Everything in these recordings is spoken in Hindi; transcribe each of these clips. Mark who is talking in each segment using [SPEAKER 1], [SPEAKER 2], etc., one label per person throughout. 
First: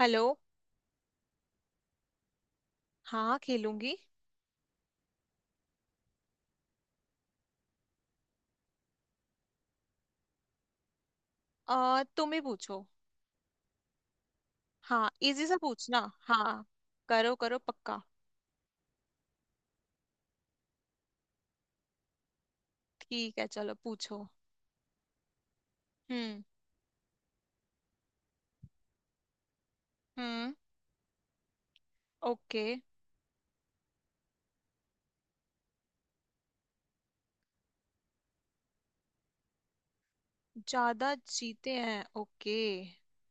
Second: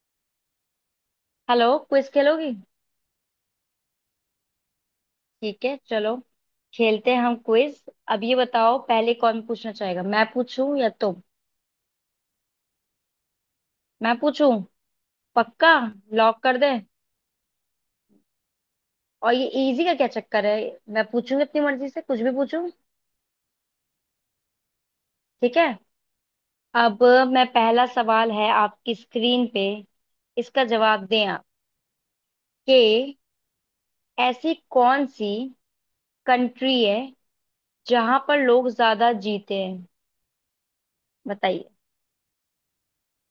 [SPEAKER 1] हेलो।
[SPEAKER 2] हेलो, क्विज खेलोगी।
[SPEAKER 1] हाँ, खेलूंगी।
[SPEAKER 2] ठीक है, चलो खेलते हैं हम क्विज। अब ये बताओ पहले कौन पूछना चाहेगा, मैं पूछूं या तुम।
[SPEAKER 1] तुम ही पूछो।
[SPEAKER 2] मैं पूछूं।
[SPEAKER 1] हाँ, इजी सा
[SPEAKER 2] पक्का।
[SPEAKER 1] पूछना।
[SPEAKER 2] लॉक
[SPEAKER 1] हाँ,
[SPEAKER 2] कर दें।
[SPEAKER 1] करो करो, पक्का।
[SPEAKER 2] और ये इजी का क्या चक्कर है। मैं पूछूंगी अपनी मर्जी से कुछ भी पूछूं।
[SPEAKER 1] ठीक है, चलो पूछो।
[SPEAKER 2] ठीक है।
[SPEAKER 1] हम्म
[SPEAKER 2] अब मैं पहला सवाल है आपकी स्क्रीन पे।
[SPEAKER 1] हम्म।
[SPEAKER 2] इसका जवाब दें आप
[SPEAKER 1] ओके,
[SPEAKER 2] कि ऐसी कौन सी कंट्री है जहां पर लोग ज्यादा जीते हैं।
[SPEAKER 1] ज्यादा
[SPEAKER 2] बताइए।
[SPEAKER 1] जीते हैं, ओके।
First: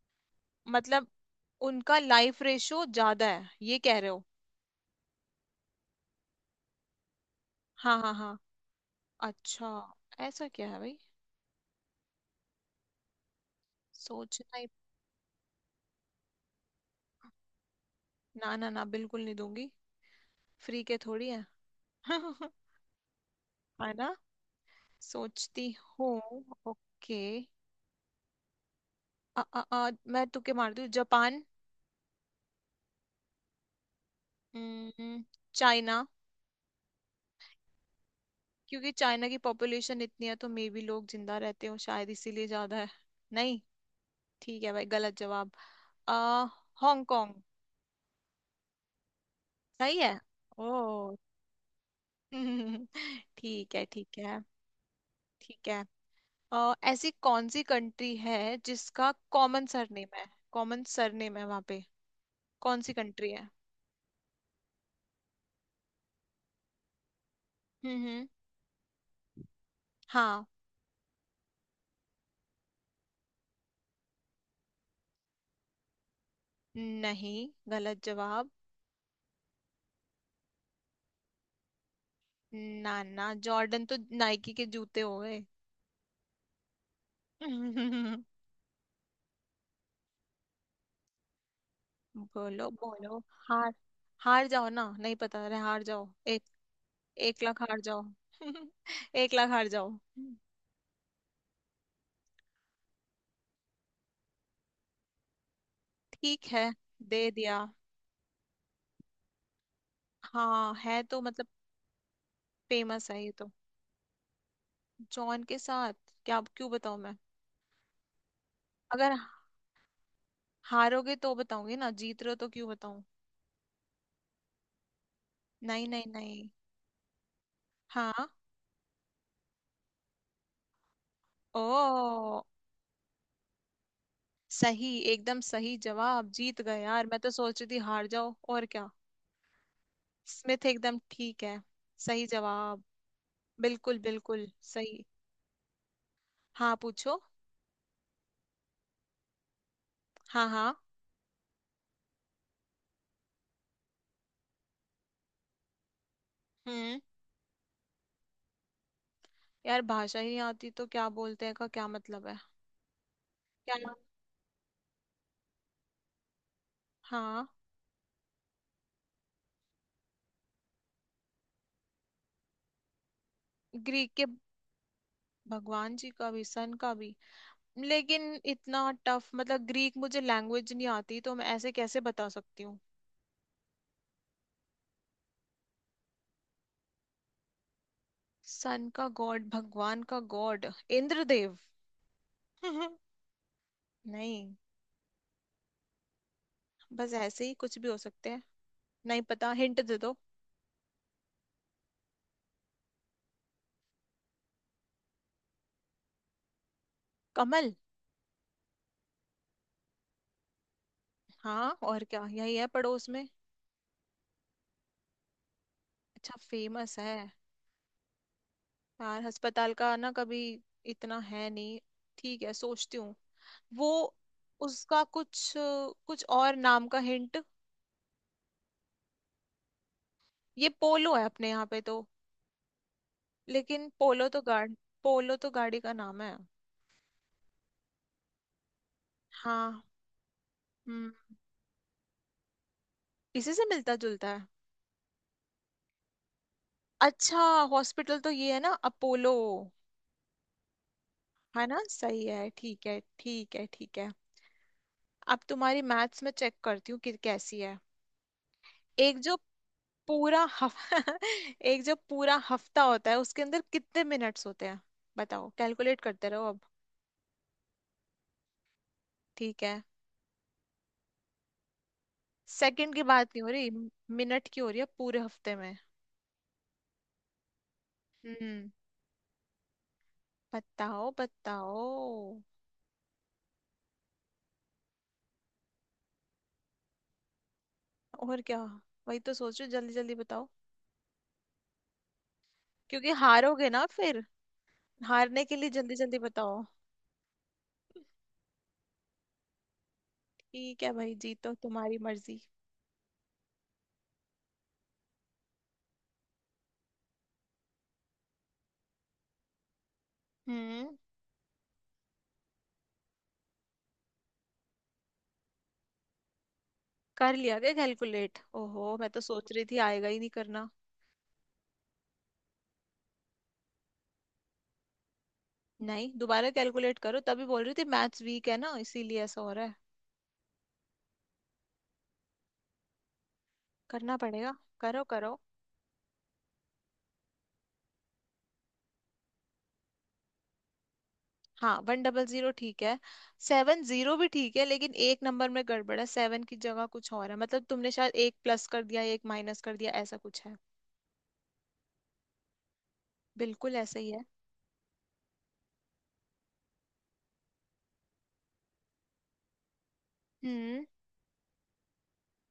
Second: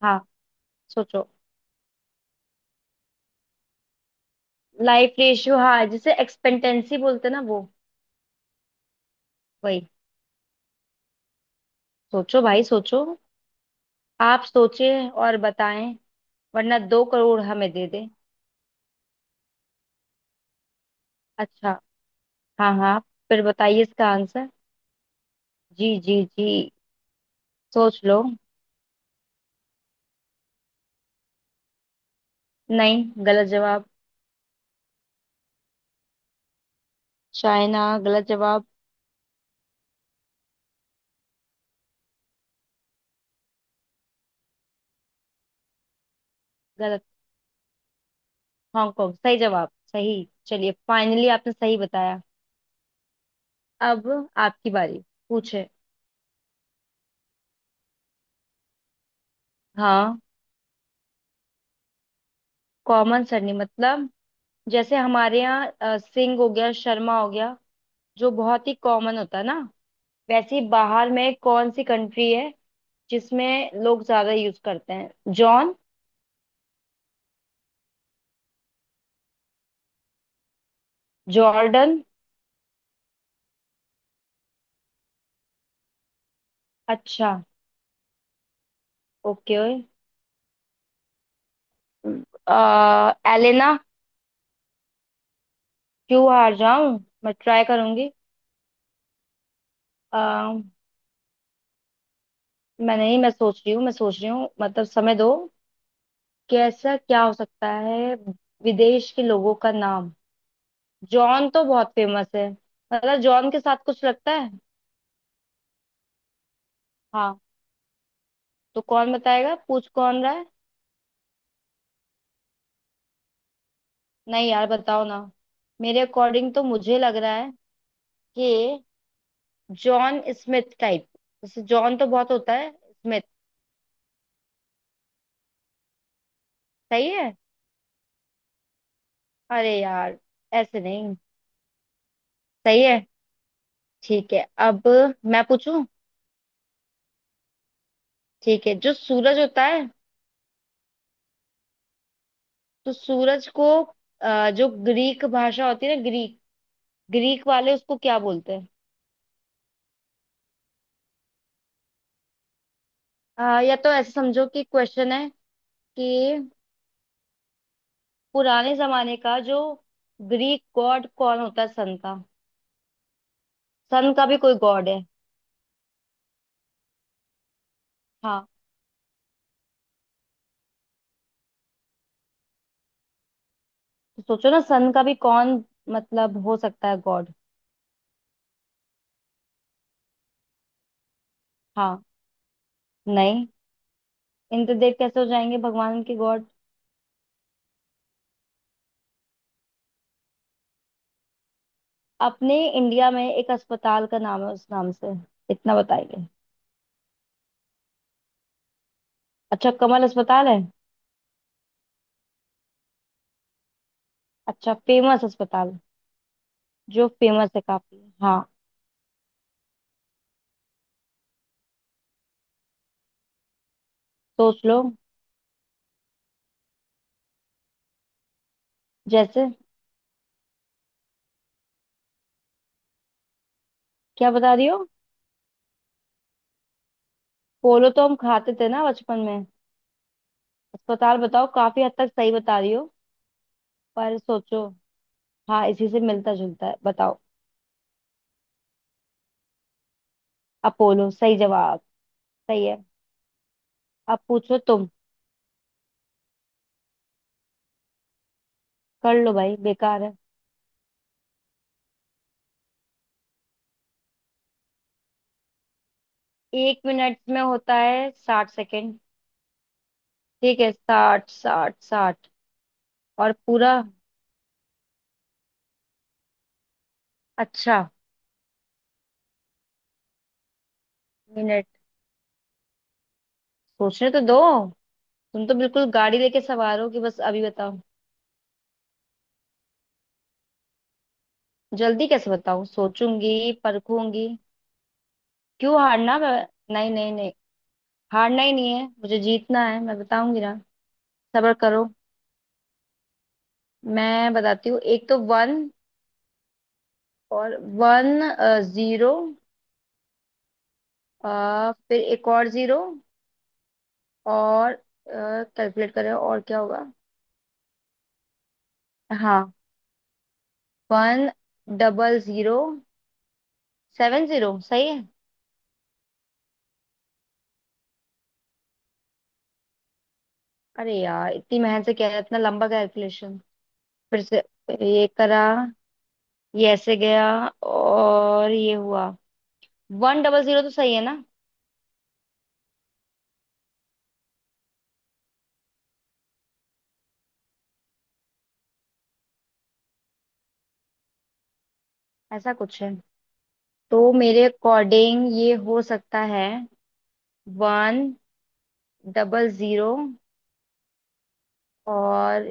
[SPEAKER 2] हाँ,
[SPEAKER 1] मतलब,
[SPEAKER 2] सोचो।
[SPEAKER 1] उनका लाइफ रेशो ज्यादा है, ये कह रहे हो?
[SPEAKER 2] लाइफ रेशियो, हाँ, जिसे एक्सपेक्टेंसी बोलते हैं ना वो।
[SPEAKER 1] हाँ हाँ हाँ। अच्छा,
[SPEAKER 2] वही।
[SPEAKER 1] ऐसा क्या है भाई?
[SPEAKER 2] सोचो भाई सोचो। आप
[SPEAKER 1] सोचना ही।
[SPEAKER 2] सोचे और बताएं, वरना 2 करोड़ हमें दे दे।
[SPEAKER 1] ना ना ना, बिल्कुल नहीं दूंगी। फ्री के थोड़ी है।
[SPEAKER 2] अच्छा। हाँ हाँ, फिर बताइए
[SPEAKER 1] है
[SPEAKER 2] इसका
[SPEAKER 1] ना।
[SPEAKER 2] आंसर।
[SPEAKER 1] सोचती
[SPEAKER 2] जी
[SPEAKER 1] हूँ,
[SPEAKER 2] जी जी।
[SPEAKER 1] ओके।
[SPEAKER 2] सोच लो।
[SPEAKER 1] मैं तुक्के मारती हूँ, जापान।
[SPEAKER 2] नहीं, गलत जवाब।
[SPEAKER 1] हम्म, चाइना।
[SPEAKER 2] चाइना गलत जवाब।
[SPEAKER 1] क्योंकि चाइना की पॉपुलेशन इतनी है, तो मे भी लोग जिंदा रहते हो, शायद इसीलिए ज्यादा है। नहीं, ठीक है भाई, गलत जवाब। आ
[SPEAKER 2] गलत।
[SPEAKER 1] हांगकांग।
[SPEAKER 2] हांगकांग सही जवाब,
[SPEAKER 1] सही है।
[SPEAKER 2] सही। चलिए,
[SPEAKER 1] ओ
[SPEAKER 2] फाइनली आपने सही बताया।
[SPEAKER 1] ठीक है
[SPEAKER 2] अब
[SPEAKER 1] ठीक है
[SPEAKER 2] आपकी बारी। पूछे।
[SPEAKER 1] ठीक है। ऐसी कौन सी कंट्री है जिसका कॉमन सरनेम
[SPEAKER 2] हाँ।
[SPEAKER 1] है? कॉमन सरनेम है वहां पे, कौन सी
[SPEAKER 2] कॉमन
[SPEAKER 1] कंट्री है?
[SPEAKER 2] सरनेम मतलब जैसे हमारे यहाँ सिंह हो गया, शर्मा हो गया,
[SPEAKER 1] हम्म।
[SPEAKER 2] जो बहुत ही कॉमन होता है ना।
[SPEAKER 1] हाँ,
[SPEAKER 2] वैसे ही बाहर में कौन सी कंट्री है जिसमें लोग ज्यादा यूज करते हैं। जॉन।
[SPEAKER 1] नहीं गलत जवाब।
[SPEAKER 2] जॉर्डन।
[SPEAKER 1] ना ना, जॉर्डन तो नाइकी के जूते हो गए।
[SPEAKER 2] अच्छा। ओके।
[SPEAKER 1] बोलो बोलो। हार।
[SPEAKER 2] एलेना।
[SPEAKER 1] हार जाओ ना, नहीं पता रहे हार जाओ,
[SPEAKER 2] क्यों
[SPEAKER 1] एक।
[SPEAKER 2] हार जाऊं, मैं
[SPEAKER 1] 1 लाख
[SPEAKER 2] ट्राई
[SPEAKER 1] हार जाओ।
[SPEAKER 2] करूंगी।
[SPEAKER 1] 1 लाख हार जाओ।
[SPEAKER 2] आ, मैं नहीं, मैं सोच रही हूँ, मैं सोच रही हूँ मतलब समय दो।
[SPEAKER 1] ठीक है,
[SPEAKER 2] कैसा
[SPEAKER 1] दे
[SPEAKER 2] क्या हो
[SPEAKER 1] दिया।
[SPEAKER 2] सकता है। विदेश के लोगों का नाम।
[SPEAKER 1] हाँ, है तो मतलब।
[SPEAKER 2] जॉन तो बहुत फेमस है।
[SPEAKER 1] फेमस
[SPEAKER 2] मतलब
[SPEAKER 1] है ये तो।
[SPEAKER 2] जॉन के साथ कुछ लगता है।
[SPEAKER 1] जॉन के साथ, क्या, क्यों बताऊं मैं?
[SPEAKER 2] हाँ, तो कौन
[SPEAKER 1] अगर
[SPEAKER 2] बताएगा, पूछ कौन रहा।
[SPEAKER 1] हारोगे तो बताऊंगी ना, जीत रहे हो तो क्यों बताऊं?
[SPEAKER 2] नहीं यार, बताओ ना।
[SPEAKER 1] नहीं
[SPEAKER 2] मेरे
[SPEAKER 1] नहीं नहीं।
[SPEAKER 2] अकॉर्डिंग तो मुझे लग रहा है
[SPEAKER 1] हाँ।
[SPEAKER 2] कि जॉन स्मिथ टाइप। जैसे जॉन तो बहुत
[SPEAKER 1] ओ,
[SPEAKER 2] होता है, स्मिथ।
[SPEAKER 1] सही, एकदम सही जवाब, जीत गए यार।
[SPEAKER 2] सही
[SPEAKER 1] मैं तो
[SPEAKER 2] है।
[SPEAKER 1] सोच रही थी हार जाओ, और क्या।
[SPEAKER 2] अरे यार।
[SPEAKER 1] स्मिथ
[SPEAKER 2] ऐसे
[SPEAKER 1] एकदम
[SPEAKER 2] नहीं।
[SPEAKER 1] ठीक है। सही
[SPEAKER 2] सही
[SPEAKER 1] जवाब।
[SPEAKER 2] है।
[SPEAKER 1] बिल्कुल
[SPEAKER 2] ठीक
[SPEAKER 1] बिल्कुल।
[SPEAKER 2] है, अब
[SPEAKER 1] सही।
[SPEAKER 2] मैं पूछूं।
[SPEAKER 1] हाँ, पूछो।
[SPEAKER 2] ठीक है, जो सूरज होता है,
[SPEAKER 1] हाँ हाँ।
[SPEAKER 2] तो सूरज को जो ग्रीक भाषा होती है ना, ग्रीक,
[SPEAKER 1] हम्म।
[SPEAKER 2] ग्रीक वाले उसको क्या बोलते हैं।
[SPEAKER 1] यार, भाषा ही नहीं आती तो क्या बोलते हैं का क्या मतलब है? क्या?
[SPEAKER 2] या तो ऐसे समझो कि क्वेश्चन है कि
[SPEAKER 1] हाँ।
[SPEAKER 2] पुराने जमाने का जो ग्रीक गॉड कौन होता है सन का।
[SPEAKER 1] ग्रीक
[SPEAKER 2] सन
[SPEAKER 1] के?
[SPEAKER 2] का भी कोई गॉड है।
[SPEAKER 1] भगवान जी का भी, सन का भी। लेकिन
[SPEAKER 2] हाँ,
[SPEAKER 1] इतना टफ, मतलब ग्रीक मुझे लैंग्वेज नहीं आती, तो मैं ऐसे कैसे बता सकती हूँ?
[SPEAKER 2] तो सोचो ना, सन का भी कौन, मतलब हो सकता है गॉड।
[SPEAKER 1] सन का गॉड, भगवान का गॉड, इंद्रदेव।
[SPEAKER 2] हाँ। नहीं।
[SPEAKER 1] नहीं।
[SPEAKER 2] इंद्रदेव कैसे हो जाएंगे भगवान के गॉड।
[SPEAKER 1] बस ऐसे ही कुछ भी हो सकते हैं। नहीं पता, हिंट दे दो।
[SPEAKER 2] अपने इंडिया में एक अस्पताल का नाम है उस नाम से। इतना बताइए।
[SPEAKER 1] कमल।
[SPEAKER 2] अच्छा, कमल अस्पताल है।
[SPEAKER 1] हाँ और क्या, यही है पड़ोस में।
[SPEAKER 2] अच्छा, फेमस अस्पताल,
[SPEAKER 1] अच्छा फेमस
[SPEAKER 2] जो
[SPEAKER 1] है।
[SPEAKER 2] फेमस है काफी, हाँ।
[SPEAKER 1] यार अस्पताल का ना कभी इतना है नहीं। ठीक है, सोचती हूँ। वो,
[SPEAKER 2] सोच लो।
[SPEAKER 1] उसका कुछ, कुछ और नाम का हिंट।
[SPEAKER 2] जैसे।
[SPEAKER 1] ये पोलो है अपने यहाँ पे तो, लेकिन पोलो
[SPEAKER 2] क्या
[SPEAKER 1] तो
[SPEAKER 2] बता रही
[SPEAKER 1] गाड़ी।
[SPEAKER 2] हो।
[SPEAKER 1] पोलो तो गाड़ी का नाम है।
[SPEAKER 2] पोलो तो हम खाते थे ना बचपन में।
[SPEAKER 1] हाँ।
[SPEAKER 2] अस्पताल
[SPEAKER 1] हम्म,
[SPEAKER 2] बताओ, काफी हद तक सही बता रही हो।
[SPEAKER 1] इसी से मिलता
[SPEAKER 2] पर
[SPEAKER 1] जुलता है।
[SPEAKER 2] सोचो। हाँ, इसी से मिलता जुलता है, बताओ।
[SPEAKER 1] अच्छा, हॉस्पिटल तो ये है ना, अपोलो।
[SPEAKER 2] अपोलो सही
[SPEAKER 1] है ना,
[SPEAKER 2] जवाब।
[SPEAKER 1] सही है,
[SPEAKER 2] सही है।
[SPEAKER 1] ठीक है ठीक है ठीक है।
[SPEAKER 2] अब पूछो तुम।
[SPEAKER 1] अब तुम्हारी मैथ्स में चेक करती हूँ कि कैसी है।
[SPEAKER 2] कर
[SPEAKER 1] एक
[SPEAKER 2] लो
[SPEAKER 1] जो
[SPEAKER 2] भाई, बेकार है।
[SPEAKER 1] पूरा हफ एक जो पूरा हफ्ता होता है उसके अंदर कितने मिनट्स होते हैं? बताओ, कैलकुलेट करते रहो अब।
[SPEAKER 2] 1 मिनट में होता है 60 सेकंड।
[SPEAKER 1] ठीक है।
[SPEAKER 2] ठीक है, 60 60 60।
[SPEAKER 1] सेकंड की बात
[SPEAKER 2] और
[SPEAKER 1] नहीं हो रही,
[SPEAKER 2] पूरा।
[SPEAKER 1] मिनट की हो रही है, पूरे हफ्ते में।
[SPEAKER 2] अच्छा।
[SPEAKER 1] हम्म। बताओ
[SPEAKER 2] मिनट।
[SPEAKER 1] बताओ।
[SPEAKER 2] सोचने तो दो। तुम तो बिल्कुल गाड़ी लेके सवार हो कि बस अभी बताओ।
[SPEAKER 1] और क्या, वही तो सोच रही हूँ, जल्दी जल्दी बताओ।
[SPEAKER 2] जल्दी कैसे बताऊं,
[SPEAKER 1] क्योंकि
[SPEAKER 2] सोचूंगी
[SPEAKER 1] हारोगे ना फिर,
[SPEAKER 2] परखूंगी।
[SPEAKER 1] हारने के लिए
[SPEAKER 2] क्यों
[SPEAKER 1] जल्दी
[SPEAKER 2] हारना
[SPEAKER 1] जल्दी
[SPEAKER 2] मैं।
[SPEAKER 1] बताओ।
[SPEAKER 2] नहीं नहीं नहीं, हारना ही नहीं है, मुझे जीतना है, मैं बताऊंगी ना।
[SPEAKER 1] ठीक है भाई, जीतो,
[SPEAKER 2] सब्र करो।
[SPEAKER 1] तुम्हारी मर्जी।
[SPEAKER 2] मैं बताती हूँ, एक तो वन और वन जीरो,
[SPEAKER 1] हम्म।
[SPEAKER 2] फिर एक और जीरो और कैलकुलेट करें और क्या होगा।
[SPEAKER 1] कर लिया क्या कैलकुलेट? ओहो, मैं तो सोच
[SPEAKER 2] हाँ,
[SPEAKER 1] रही थी आएगा ही नहीं, करना।
[SPEAKER 2] One double zero seven zero सही है।
[SPEAKER 1] नहीं, दोबारा कैलकुलेट करो, तभी बोल रही थी मैथ्स वीक है ना, इसीलिए ऐसा हो रहा है।
[SPEAKER 2] अरे यार, इतनी मेहनत से किया है, इतना लंबा कैलकुलेशन
[SPEAKER 1] करना
[SPEAKER 2] फिर से।
[SPEAKER 1] पड़ेगा। करो
[SPEAKER 2] ये
[SPEAKER 1] करो।
[SPEAKER 2] करा, ये ऐसे गया और ये हुआ। वन डबल जीरो तो सही है ना।
[SPEAKER 1] हाँ, 100 ठीक है, 70 भी ठीक है, लेकिन एक नंबर में गड़बड़ है, सेवन की जगह कुछ और है। मतलब तुमने शायद एक प्लस कर दिया, एक माइनस कर दिया, ऐसा कुछ है।
[SPEAKER 2] ऐसा कुछ है,
[SPEAKER 1] बिल्कुल ऐसा ही
[SPEAKER 2] तो
[SPEAKER 1] है।
[SPEAKER 2] मेरे अकॉर्डिंग ये हो सकता है, वन डबल जीरो
[SPEAKER 1] हम्म।
[SPEAKER 2] और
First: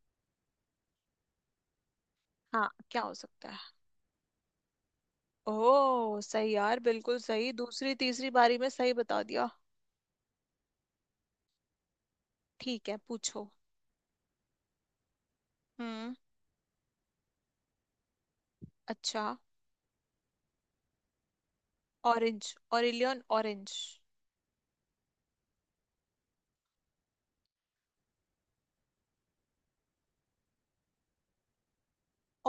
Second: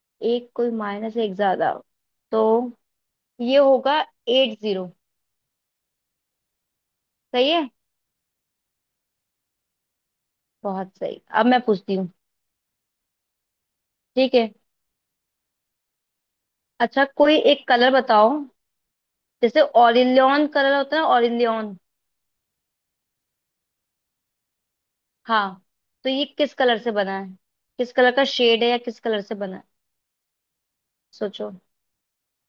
[SPEAKER 2] एक कोई माइनस एक ज्यादा, तो
[SPEAKER 1] हाँ, क्या हो सकता
[SPEAKER 2] ये
[SPEAKER 1] है?
[SPEAKER 2] होगा एट जीरो।
[SPEAKER 1] ओह सही यार, बिल्कुल
[SPEAKER 2] सही
[SPEAKER 1] सही,
[SPEAKER 2] है।
[SPEAKER 1] दूसरी तीसरी बारी में सही बता दिया।
[SPEAKER 2] बहुत सही, अब मैं पूछती हूँ।
[SPEAKER 1] ठीक है, पूछो।
[SPEAKER 2] ठीक है।
[SPEAKER 1] हम्म।
[SPEAKER 2] अच्छा, कोई एक कलर बताओ।
[SPEAKER 1] अच्छा,
[SPEAKER 2] जैसे ऑरिलियन कलर होता है ऑरिलियन।
[SPEAKER 1] ऑरेंज। Aurelian orange.
[SPEAKER 2] हाँ, तो ये किस कलर से बना है। किस कलर का शेड है या किस कलर से बना है। सोचो।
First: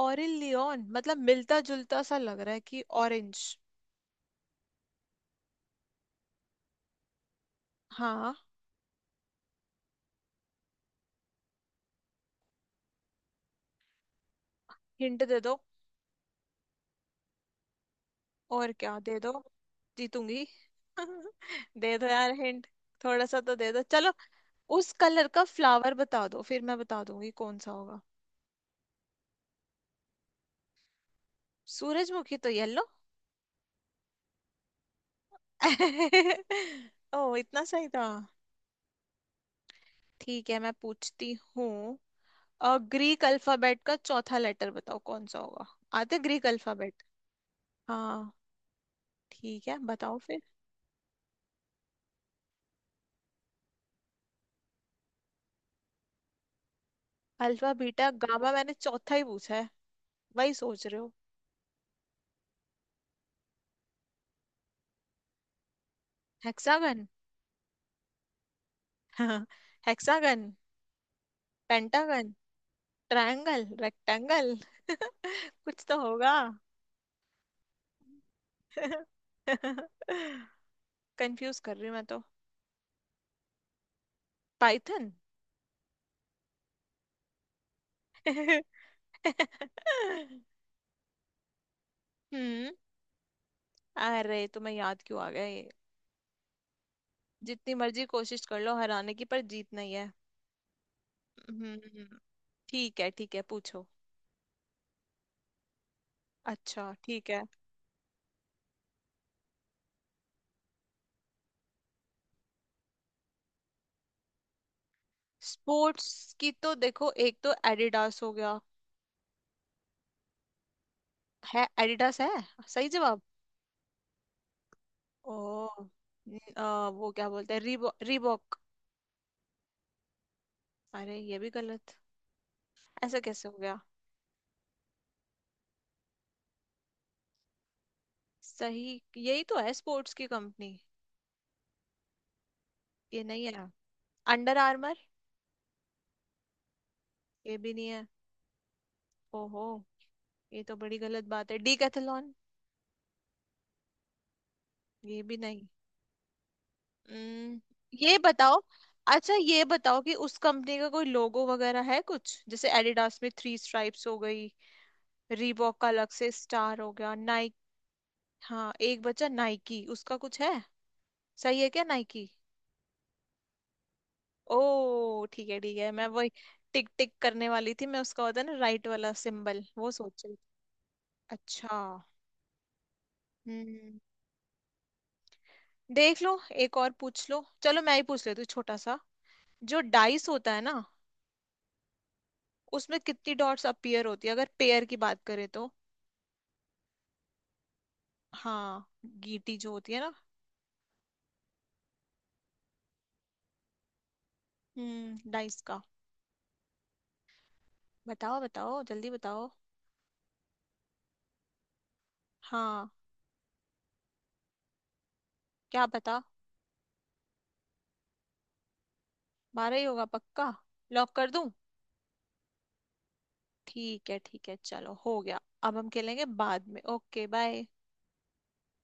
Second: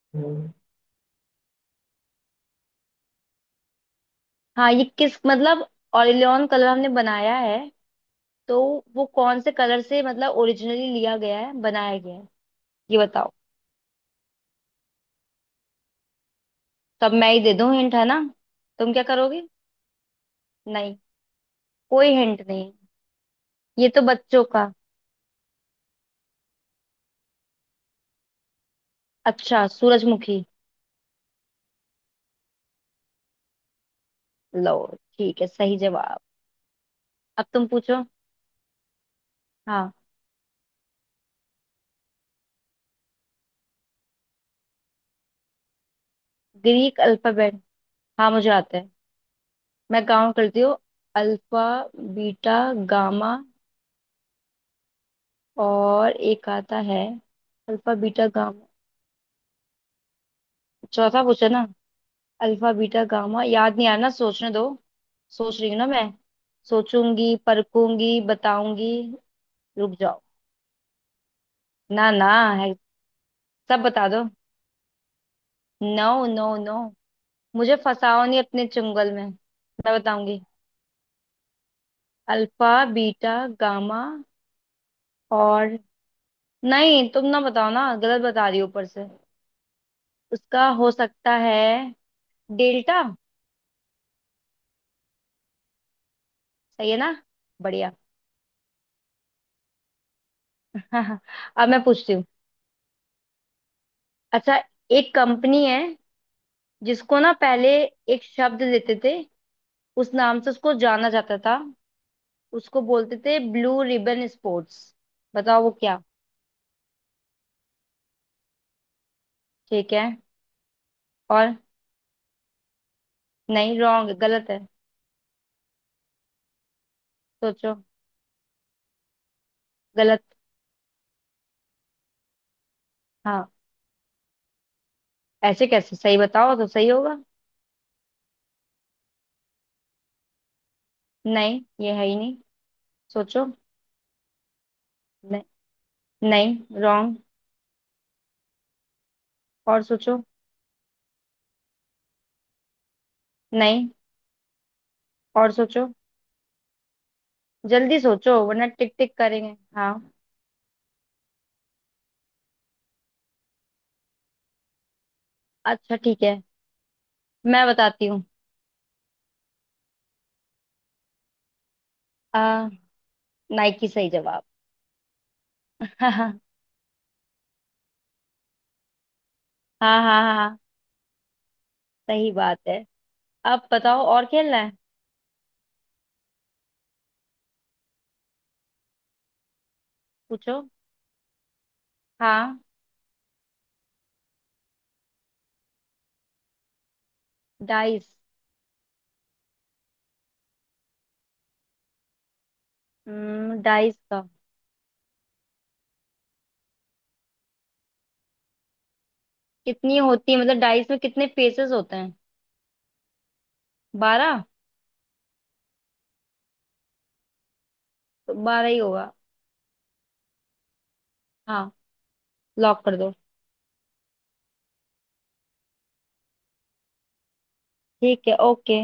[SPEAKER 1] ऑरिल
[SPEAKER 2] हम्म।
[SPEAKER 1] लियोन, मतलब मिलता जुलता सा लग रहा है कि ऑरेंज।
[SPEAKER 2] हाँ, ये किस मतलब ऑरिलियन कलर हमने बनाया है,
[SPEAKER 1] हाँ।
[SPEAKER 2] तो वो कौन से कलर से मतलब ओरिजिनली लिया गया है, बनाया गया है, ये बताओ।
[SPEAKER 1] हिंट दे दो।
[SPEAKER 2] तब मैं ही दे दूँ हिंट, है ना।
[SPEAKER 1] और
[SPEAKER 2] तुम
[SPEAKER 1] क्या
[SPEAKER 2] क्या
[SPEAKER 1] दे दो।
[SPEAKER 2] करोगे।
[SPEAKER 1] जीतूंगी।
[SPEAKER 2] नहीं,
[SPEAKER 1] दे दो
[SPEAKER 2] कोई
[SPEAKER 1] यार
[SPEAKER 2] हिंट
[SPEAKER 1] हिंट।
[SPEAKER 2] नहीं।
[SPEAKER 1] थोड़ा सा तो दे दो,
[SPEAKER 2] ये तो
[SPEAKER 1] चलो।
[SPEAKER 2] बच्चों का।
[SPEAKER 1] उस कलर का फ्लावर बता दो, फिर मैं बता दूंगी कौन सा होगा।
[SPEAKER 2] अच्छा, सूरजमुखी।
[SPEAKER 1] सूरजमुखी तो येलो।
[SPEAKER 2] लो, ठीक है सही जवाब।
[SPEAKER 1] ओ,
[SPEAKER 2] अब
[SPEAKER 1] इतना
[SPEAKER 2] तुम
[SPEAKER 1] सही
[SPEAKER 2] पूछो।
[SPEAKER 1] था।
[SPEAKER 2] हाँ।
[SPEAKER 1] ठीक है, मैं पूछती हूँ। ग्रीक अल्फाबेट का चौथा लेटर बताओ, कौन सा होगा? आते ग्रीक
[SPEAKER 2] ग्रीक
[SPEAKER 1] अल्फाबेट?
[SPEAKER 2] अल्फाबेट, हाँ
[SPEAKER 1] हाँ,
[SPEAKER 2] मुझे आता है।
[SPEAKER 1] ठीक है
[SPEAKER 2] मैं
[SPEAKER 1] बताओ।
[SPEAKER 2] काउंट करती हूँ। अल्फा, बीटा, गामा, और एक आता है।
[SPEAKER 1] Alpha
[SPEAKER 2] alpha
[SPEAKER 1] beta
[SPEAKER 2] beta
[SPEAKER 1] gamma,
[SPEAKER 2] gamma.
[SPEAKER 1] मैंने चौथा ही पूछा है, वही सोच रहे हो।
[SPEAKER 2] चौथा पूछा ना। अल्फा बीटा गामा याद नहीं आ रहा ना, सोचने दो। सोच रही हूँ ना मैं।
[SPEAKER 1] हेक्सागन।
[SPEAKER 2] सोचूंगी परखूंगी बताऊंगी। रुक जाओ।
[SPEAKER 1] हेक्सागन।
[SPEAKER 2] ना ना।
[SPEAKER 1] पेंटागन।
[SPEAKER 2] है।
[SPEAKER 1] ट्रायंगल
[SPEAKER 2] सब बता दो।
[SPEAKER 1] रेक्टेंगल कुछ तो
[SPEAKER 2] नो
[SPEAKER 1] होगा।
[SPEAKER 2] नो नो, मुझे फंसाओ नहीं अपने चुंगल में, मैं बताऊंगी।
[SPEAKER 1] कंफ्यूज कर रही हूँ मैं तो।
[SPEAKER 2] Alpha beta gamma
[SPEAKER 1] python.
[SPEAKER 2] और। नहीं, तुम ना बताओ ना, गलत बता रही हो ऊपर से। उसका हो सकता है
[SPEAKER 1] हम्म।
[SPEAKER 2] डेल्टा।
[SPEAKER 1] अरे, तुम्हें याद क्यों आ गया ये?
[SPEAKER 2] सही है ना।
[SPEAKER 1] जितनी
[SPEAKER 2] बढ़िया।
[SPEAKER 1] मर्जी कोशिश कर लो हराने की, पर जीत नहीं है।
[SPEAKER 2] अब मैं
[SPEAKER 1] हम्म।
[SPEAKER 2] पूछती हूँ।
[SPEAKER 1] ठीक है ठीक है, पूछो।
[SPEAKER 2] अच्छा, एक कंपनी है
[SPEAKER 1] अच्छा,
[SPEAKER 2] जिसको
[SPEAKER 1] ठीक
[SPEAKER 2] ना
[SPEAKER 1] है।
[SPEAKER 2] पहले एक शब्द देते थे उस नाम से उसको जाना जाता था। उसको बोलते थे ब्लू रिबन स्पोर्ट्स। बताओ वो क्या।
[SPEAKER 1] स्पोर्ट्स की तो देखो, एक तो एडिडास हो गया।
[SPEAKER 2] ठीक है। और।
[SPEAKER 1] है, एडिडास है, सही जवाब।
[SPEAKER 2] नहीं, रॉन्ग, गलत है।
[SPEAKER 1] ओ। वो क्या बोलते हैं,
[SPEAKER 2] सोचो।
[SPEAKER 1] Reebok, Reebok.
[SPEAKER 2] गलत।
[SPEAKER 1] अरे, ये भी गलत, ऐसा कैसे
[SPEAKER 2] हाँ,
[SPEAKER 1] हो गया?
[SPEAKER 2] ऐसे कैसे, सही बताओ तो सही होगा।
[SPEAKER 1] सही, यही तो है स्पोर्ट्स की कंपनी।
[SPEAKER 2] नहीं, ये है ही नहीं।
[SPEAKER 1] ये नहीं
[SPEAKER 2] सोचो।
[SPEAKER 1] है? Under Armour.
[SPEAKER 2] नहीं। नहीं, रॉन्ग।
[SPEAKER 1] ये भी नहीं है? ओहो।
[SPEAKER 2] और सोचो।
[SPEAKER 1] ये तो बड़ी गलत बात है। डीकैथलॉन।
[SPEAKER 2] नहीं।
[SPEAKER 1] ये भी
[SPEAKER 2] और
[SPEAKER 1] नहीं।
[SPEAKER 2] सोचो।
[SPEAKER 1] हम्म,
[SPEAKER 2] जल्दी
[SPEAKER 1] ये
[SPEAKER 2] सोचो,
[SPEAKER 1] बताओ,
[SPEAKER 2] वरना टिक टिक
[SPEAKER 1] अच्छा
[SPEAKER 2] करेंगे,
[SPEAKER 1] ये
[SPEAKER 2] हाँ।
[SPEAKER 1] बताओ कि उस कंपनी का कोई लोगो वगैरह है कुछ, जैसे एडिडास में 3 स्ट्राइप्स हो गई, रीबॉक का
[SPEAKER 2] अच्छा
[SPEAKER 1] अलग
[SPEAKER 2] ठीक
[SPEAKER 1] से
[SPEAKER 2] है,
[SPEAKER 1] स्टार हो गया, नाइक।
[SPEAKER 2] मैं बताती हूँ।
[SPEAKER 1] हाँ, एक बचा नाइकी, उसका कुछ है, सही है क्या नाइकी?
[SPEAKER 2] आ नाइकी सही जवाब।
[SPEAKER 1] ओ, ठीक है ठीक है। मैं वही
[SPEAKER 2] हाँ।
[SPEAKER 1] टिक टिक करने वाली थी, मैं, उसका होता है ना राइट वाला सिंबल, वो
[SPEAKER 2] हाँ हाँ
[SPEAKER 1] सोच रही थी।
[SPEAKER 2] हाँ।
[SPEAKER 1] अच्छा।
[SPEAKER 2] सही बात है। अब
[SPEAKER 1] हम्म।
[SPEAKER 2] बताओ, और खेलना है।
[SPEAKER 1] देख लो, एक और पूछ लो, चलो मैं ही पूछ लेती हूँ छोटा सा। जो डाइस होता
[SPEAKER 2] पूछो।
[SPEAKER 1] है ना,
[SPEAKER 2] हाँ।
[SPEAKER 1] उसमें कितनी डॉट्स अपीयर होती है, अगर पेयर की बात करें तो?
[SPEAKER 2] डाइस।
[SPEAKER 1] हाँ, गीटी जो होती है ना।
[SPEAKER 2] डाइस का।
[SPEAKER 1] हम्म, डाइस का। बताओ बताओ, जल्दी बताओ।
[SPEAKER 2] कितनी होती है मतलब डाइस में कितने फेसेस होते हैं।
[SPEAKER 1] हाँ,
[SPEAKER 2] 12।
[SPEAKER 1] क्या बता,
[SPEAKER 2] तो 12 ही होगा।
[SPEAKER 1] 12 ही होगा पक्का? लॉक कर दूं?
[SPEAKER 2] हाँ, लॉक कर दो।
[SPEAKER 1] ठीक है ठीक है, चलो हो गया, अब हम खेलेंगे बाद में। Okay, bye.
[SPEAKER 2] ठीक है, ओके।